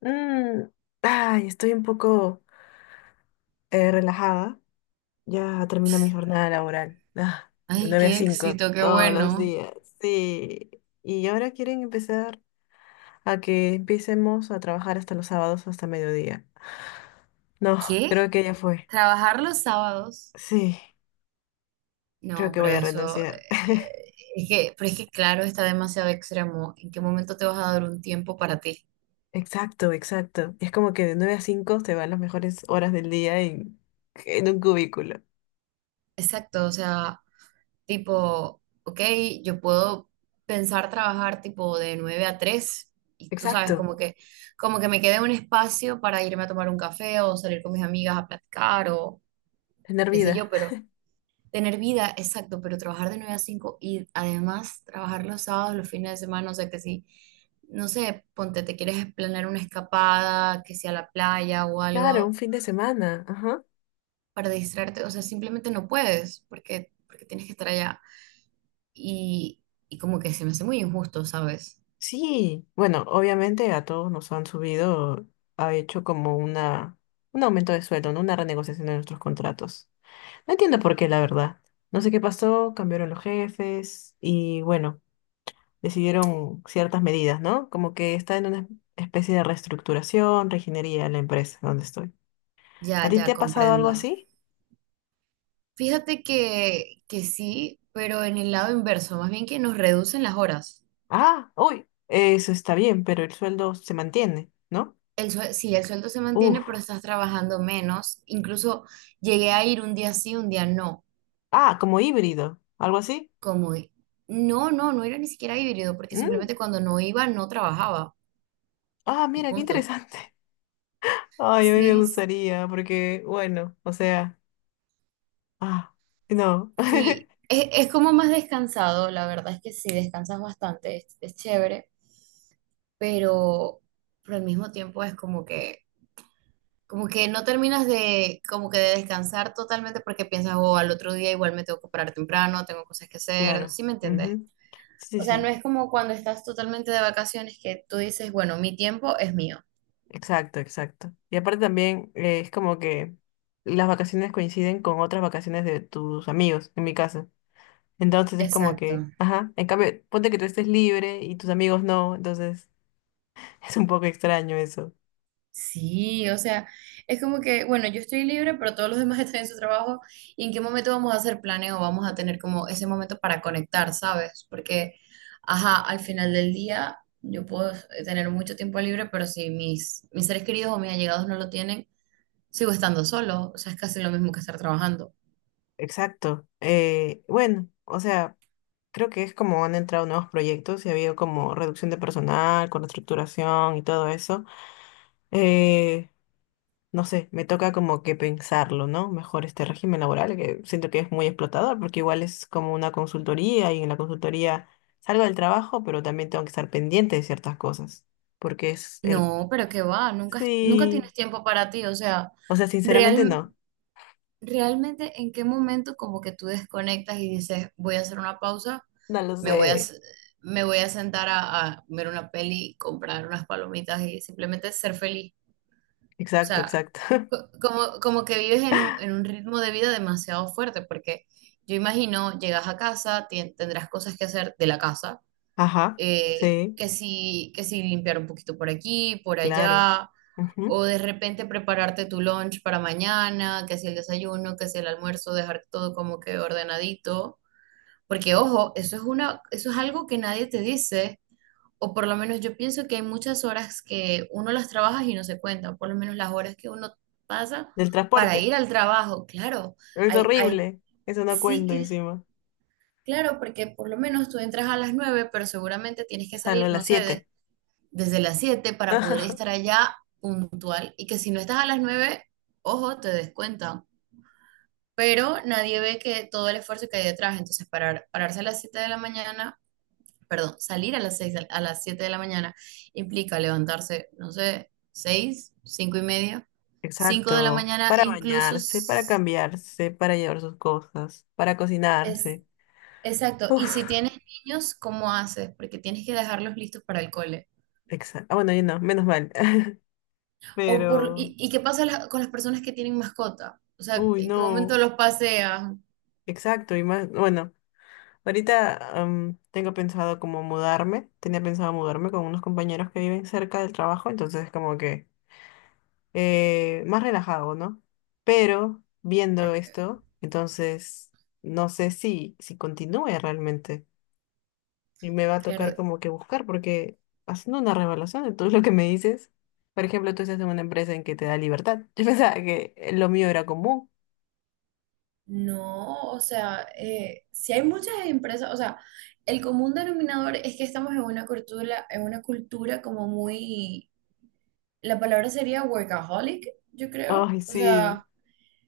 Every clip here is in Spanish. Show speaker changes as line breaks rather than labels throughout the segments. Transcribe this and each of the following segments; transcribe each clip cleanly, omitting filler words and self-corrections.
Mm, ay, estoy un poco relajada. Ya termino mi jornada laboral. Ah, de
Ay,
9 a
qué
5
éxito, qué
todos los
bueno.
días. Sí. Y ahora quieren empezar a que empecemos a trabajar hasta los sábados, hasta mediodía. No,
¿Qué?
creo que ya fue.
¿Trabajar los sábados?
Sí, creo
No,
que
pero
voy a
eso,
renunciar.
es que, pero es que claro, está demasiado extremo. ¿En qué momento te vas a dar un tiempo para ti?
Exacto, exacto. Es como que de 9 a 5 te van las mejores horas del día en un cubículo.
Exacto, o sea, tipo, ok, yo puedo pensar trabajar tipo de 9 a 3 y tú sabes,
Exacto,
como que me quede un espacio para irme a tomar un café o salir con mis amigas a platicar o
tener
qué sé yo,
vida.
pero tener vida, exacto, pero trabajar de 9 a 5 y además trabajar los sábados, los fines de semana, o sea que si, no sé, ponte, te quieres planear una escapada, que sea a la playa o
Claro, un
algo
fin de semana. Ajá.
para distraerte, o sea, simplemente no puedes porque tienes que estar allá. Y, y como que se me hace muy injusto, ¿sabes?
Sí, bueno, obviamente a todos nos han subido, ha hecho como un aumento de sueldo, ¿no? Una renegociación de nuestros contratos. No entiendo por qué, la verdad. No sé qué pasó, cambiaron los jefes y bueno, decidieron ciertas medidas, ¿no? Como que está en una especie de reestructuración, reginería la empresa donde estoy. ¿A
Ya,
ti
ya
te ha pasado algo
comprendo.
así?
Fíjate que sí, pero en el lado inverso, más bien que nos reducen las horas.
Ah, uy, eso está bien, pero el sueldo se mantiene, ¿no?
Sí, el sueldo se
Uf,
mantiene, pero estás trabajando menos. Incluso llegué a ir un día sí, un día no.
ah, como híbrido, algo así.
Como, no, no, no era ni siquiera híbrido, porque
Mm,
simplemente cuando no iba, no trabajaba.
ah,
Y
mira, qué
punto.
interesante. Ay, a mí me
Sí,
gustaría, porque, bueno, o sea, ah, no,
sí. Es como más descansado, la verdad es que sí, descansas bastante, es chévere, pero, pero al mismo tiempo es como que no terminas de, como que de descansar totalmente porque piensas, oh, al otro día igual me tengo que parar temprano, tengo cosas que hacer,
claro,
¿sí me entiendes?
ujú. Sí, sí,
O sea, no
sí,
es como cuando estás totalmente de vacaciones que tú dices, bueno, mi tiempo es mío.
exacto, exacto. Y aparte también es como que las vacaciones coinciden con otras vacaciones de tus amigos, en mi caso. Entonces es como
Exacto.
que, ajá, en cambio, ponte que tú estés libre y tus amigos no, entonces es un poco extraño eso.
Sí, o sea, es como que, bueno, yo estoy libre, pero todos los demás están en su trabajo. ¿Y en qué momento vamos a hacer planes o vamos a tener como ese momento para conectar? ¿Sabes? Porque, ajá, al final del día yo puedo tener mucho tiempo libre, pero si mis seres queridos o mis allegados no lo tienen, sigo estando solo. O sea, es casi lo mismo que estar trabajando.
Exacto. Bueno, o sea, creo que es como han entrado nuevos proyectos y ha habido como reducción de personal, con reestructuración y todo eso. Eh, no sé, me toca como que pensarlo, ¿no? Mejor este régimen laboral, que siento que es muy explotador, porque igual es como una consultoría y en la consultoría salgo del trabajo, pero también tengo que estar pendiente de ciertas cosas, porque es el...
No, pero qué va, nunca, nunca
Sí,
tienes tiempo para ti. O sea,
o sea, sinceramente
real.
no,
Realmente en qué momento como que tú desconectas y dices, voy a hacer una pausa,
no lo
me voy a,
sé.
s- me voy a sentar a, ver una peli, comprar unas palomitas y simplemente ser feliz. O
Exacto,
sea,
exacto.
como que vives en un ritmo de vida demasiado fuerte, porque yo imagino, llegas a casa, tendrás cosas que hacer de la casa
Ajá, sí,
que sí limpiar un poquito por aquí, por
claro.
allá, o
Ujú.
de repente prepararte tu lunch para mañana, que si el desayuno, que si el almuerzo, dejar todo como que ordenadito, porque ojo, eso es una, eso es algo que nadie te dice, o por lo menos yo pienso que hay muchas horas que uno las trabaja y no se cuentan, por lo menos las horas que uno pasa
Del
para
transporte,
ir al trabajo, claro,
es
hay
horrible, eso no cuento
ciclos.
encima.
Claro, porque por lo menos tú entras a las 9, pero seguramente tienes que
Salgo a
salir, no
las
sé,
7.
desde las 7 para poder estar allá puntual y que si no estás a las 9 ojo, te descuentan. Pero nadie ve que todo el esfuerzo que hay detrás, entonces pararse a las 7 de la mañana, perdón, salir a las 6 a las 7 de la mañana implica levantarse, no sé, 6 5 y media, 5 de la
Exacto,
mañana,
para
incluso
bañarse, para cambiarse, para llevar sus cosas, para
es
cocinarse.
exacto. Y si
Uf,
tienes niños, ¿cómo haces? Porque tienes que dejarlos listos para el cole.
exacto. Ah, bueno, yo no, menos mal.
O por,
Pero,
y, y qué pasa con las personas que tienen mascota? O sea,
uy,
¿en qué momento
no,
los pasean?
exacto, y más, bueno, ahorita tengo pensado como mudarme, tenía pensado mudarme con unos compañeros que viven cerca del trabajo, entonces como que más relajado, ¿no? Pero viendo
Pe-
esto, entonces no sé si continúe realmente. Y me va a tocar
Claro,
como que buscar, porque haciendo una revaluación de todo lo que me dices, por ejemplo, tú estás en una empresa en que te da libertad. Yo pensaba que lo mío era común.
no, o sea, si hay muchas empresas, o sea, el común denominador es que estamos en una cultura como muy, la palabra sería workaholic, yo creo.
Ay,
O
sí,
sea,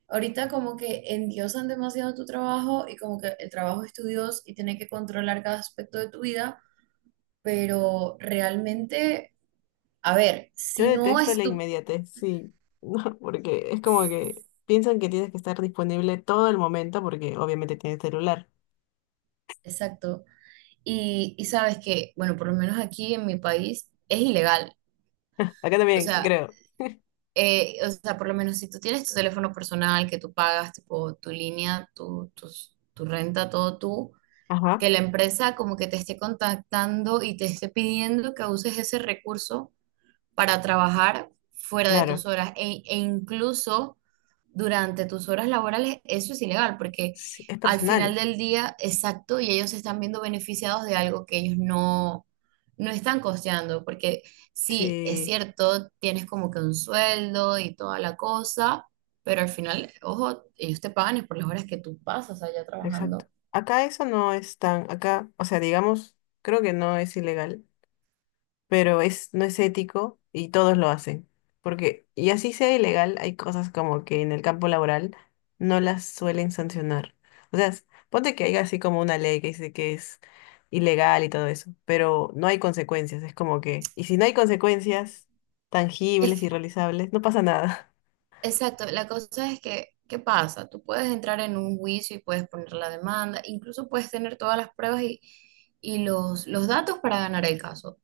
ahorita como que endiosan demasiado tu trabajo y como que el trabajo es tu Dios y tiene que controlar cada aspecto de tu vida, pero realmente... A ver,
yo
si no
detesto
es
la
tu...
inmediatez, sí, no, porque es como que piensan que tienes que estar disponible todo el momento, porque obviamente tienes celular.
Exacto. Y sabes que, bueno, por lo menos aquí en mi país es ilegal.
Acá
O
también,
sea,
creo.
o sea, por lo menos si tú tienes tu teléfono personal que tú pagas, tipo tu línea, tu renta, todo tú, que
Ajá,
la empresa como que te esté contactando y te esté pidiendo que uses ese recurso para trabajar fuera de
claro.
tus horas e incluso durante tus horas laborales, eso es ilegal porque
Sí, es
al final
personal.
del día, exacto, y ellos se están viendo beneficiados de algo que ellos no están costeando, porque sí, es
Sí,
cierto, tienes como que un sueldo y toda la cosa, pero al final, ojo, ellos te pagan es por las horas que tú pasas allá
exacto.
trabajando.
Acá eso no es tan, acá, o sea, digamos, creo que no es ilegal, pero es, no es ético y todos lo hacen. Porque, y así sea ilegal, hay cosas como que en el campo laboral no las suelen sancionar. O sea, ponte que hay así como una ley que dice que es ilegal y todo eso, pero no hay consecuencias, es como que, y si no hay consecuencias
Es,
tangibles y realizables, no pasa nada.
Exacto, la cosa es que, ¿qué pasa? Tú puedes entrar en un juicio y puedes poner la demanda, incluso puedes tener todas las pruebas y los datos para ganar el caso.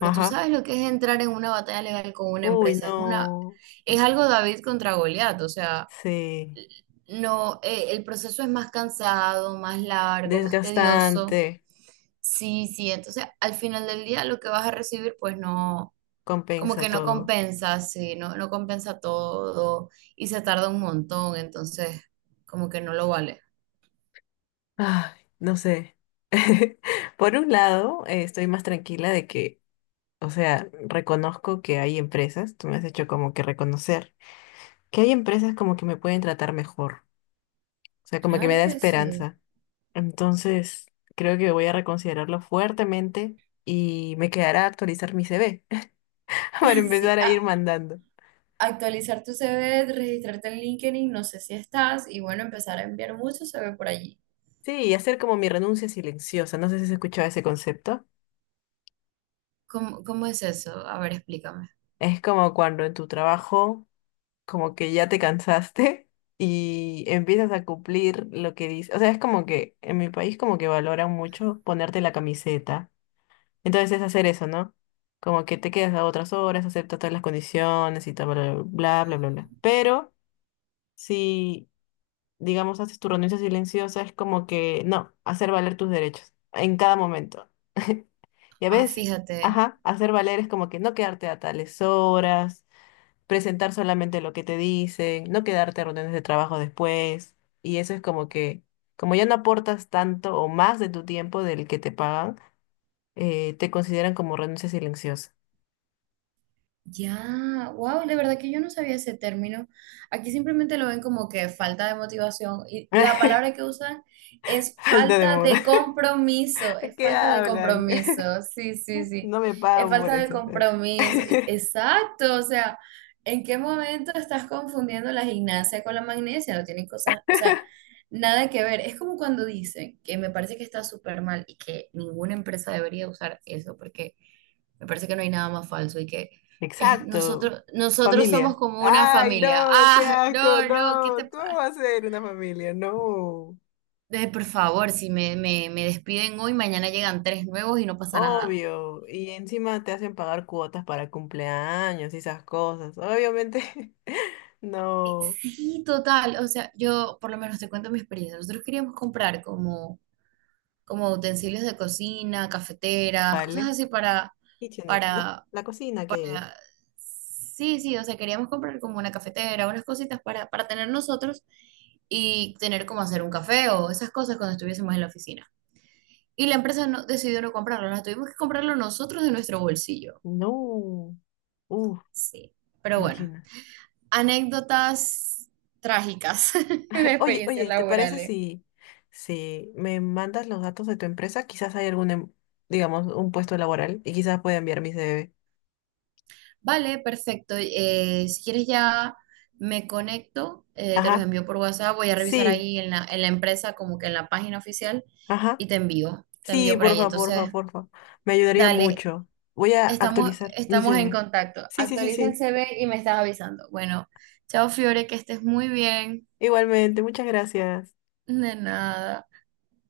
tú
Ajá.
sabes lo que es entrar en una batalla legal con una
Uy,
empresa.
no.
Es algo David contra Goliat, o sea,
Sí.
no, el proceso es más cansado, más largo, más tedioso.
Desgastante.
Sí, sí, entonces al final del día lo que vas a recibir, pues no como que
Compensa
no
todo.
compensa, sí, no compensa todo y se tarda un montón, entonces como que no lo vale.
Ay, no sé. Por un lado, estoy más tranquila de que, o sea, reconozco que hay empresas, tú me has hecho como que reconocer, que hay empresas como que me pueden tratar mejor, o sea, como que me
Claro
da
que sí.
esperanza. Entonces, creo que voy a reconsiderarlo fuertemente y me quedará actualizar mi CV. Para
Sí,
empezar a ir mandando.
actualizar tu CV, registrarte en LinkedIn, no sé si estás, y bueno, empezar a enviar mucho CV por allí.
Sí, y hacer como mi renuncia silenciosa, no sé si has escuchado ese concepto.
¿Cómo es eso? A ver, explícame.
Es como cuando en tu trabajo como que ya te cansaste y empiezas a cumplir lo que dice. O sea, es como que en mi país como que valoran mucho ponerte la camiseta. Entonces es hacer eso, ¿no? Como que te quedas a otras horas, aceptas todas las condiciones y tal, bla, bla, bla, bla, bla. Pero si, digamos, haces tu renuncia silenciosa, es como que, no, hacer valer tus derechos en cada momento. Y a
Ah,
veces,
fíjate.
ajá, hacer valer es como que no quedarte a tales horas, presentar solamente lo que te dicen, no quedarte a reuniones de trabajo después. Y eso es como que, como ya no aportas tanto o más de tu tiempo del que te pagan, te consideran como renuncia silenciosa.
Ya, wow, de verdad que yo no sabía ese término. Aquí simplemente lo ven como que falta de motivación y la palabra que usan es
Falta de
falta
moda.
de compromiso, es
¿Qué
falta de
hablan?
compromiso, sí, sí, sí,
No me
es
pagan por
falta de
eso.
compromiso. Exacto, o sea, ¿en qué momento estás confundiendo la gimnasia con la magnesia? No tienen cosas, o sea, nada que ver. Es como cuando dicen que me parece que está súper mal y que ninguna empresa debería usar eso porque me parece que no hay nada más falso y que
Exacto.
nosotros somos
Familia.
como una
Ay,
familia.
no, qué
Ah,
asco,
no, no, ¿qué te
no. ¿Cómo
pasa?
va a ser una familia? No.
Por favor, si me despiden hoy, mañana llegan tres nuevos y no pasa nada.
Obvio, y encima te hacen pagar cuotas para cumpleaños y esas cosas. Obviamente,
Y
no
sí, total. O sea, yo por lo menos te cuento mi experiencia. Nosotros queríamos comprar como utensilios de cocina, cafeteras, cosas
vale.
así para,
Kitchenit, ¿no?
para
La cocina que hay ahí.
sea, sí, sí, o sea, queríamos comprar como una cafetera, unas cositas para tener nosotros y tener como hacer un café o esas cosas cuando estuviésemos en la oficina. Y la empresa no, decidió no comprarlo, nos tuvimos que comprarlo nosotros de nuestro bolsillo.
No. Uf,
Sí, pero bueno,
imagina.
anécdotas trágicas de
Oye,
experiencias
oye, ¿te parece
laborales.
si, si me mandas los datos de tu empresa? Quizás hay algún, digamos, un puesto laboral y quizás pueda enviar mi CV.
Vale, perfecto. Si quieres ya me conecto, te los
Ajá.
envío por WhatsApp, voy a revisar
Sí,
ahí en la, empresa, como que en la página oficial,
ajá.
y te envío, te
Sí,
envío por ahí.
porfa, porfa,
Entonces,
porfa. Me ayudaría
dale,
mucho. Voy a
estamos,
actualizar mi
estamos en
CV.
contacto.
Sí, sí, sí,
Actualiza el
sí.
CV y me estás avisando. Bueno, chao Fiore, que estés muy bien.
Igualmente, muchas gracias.
De nada.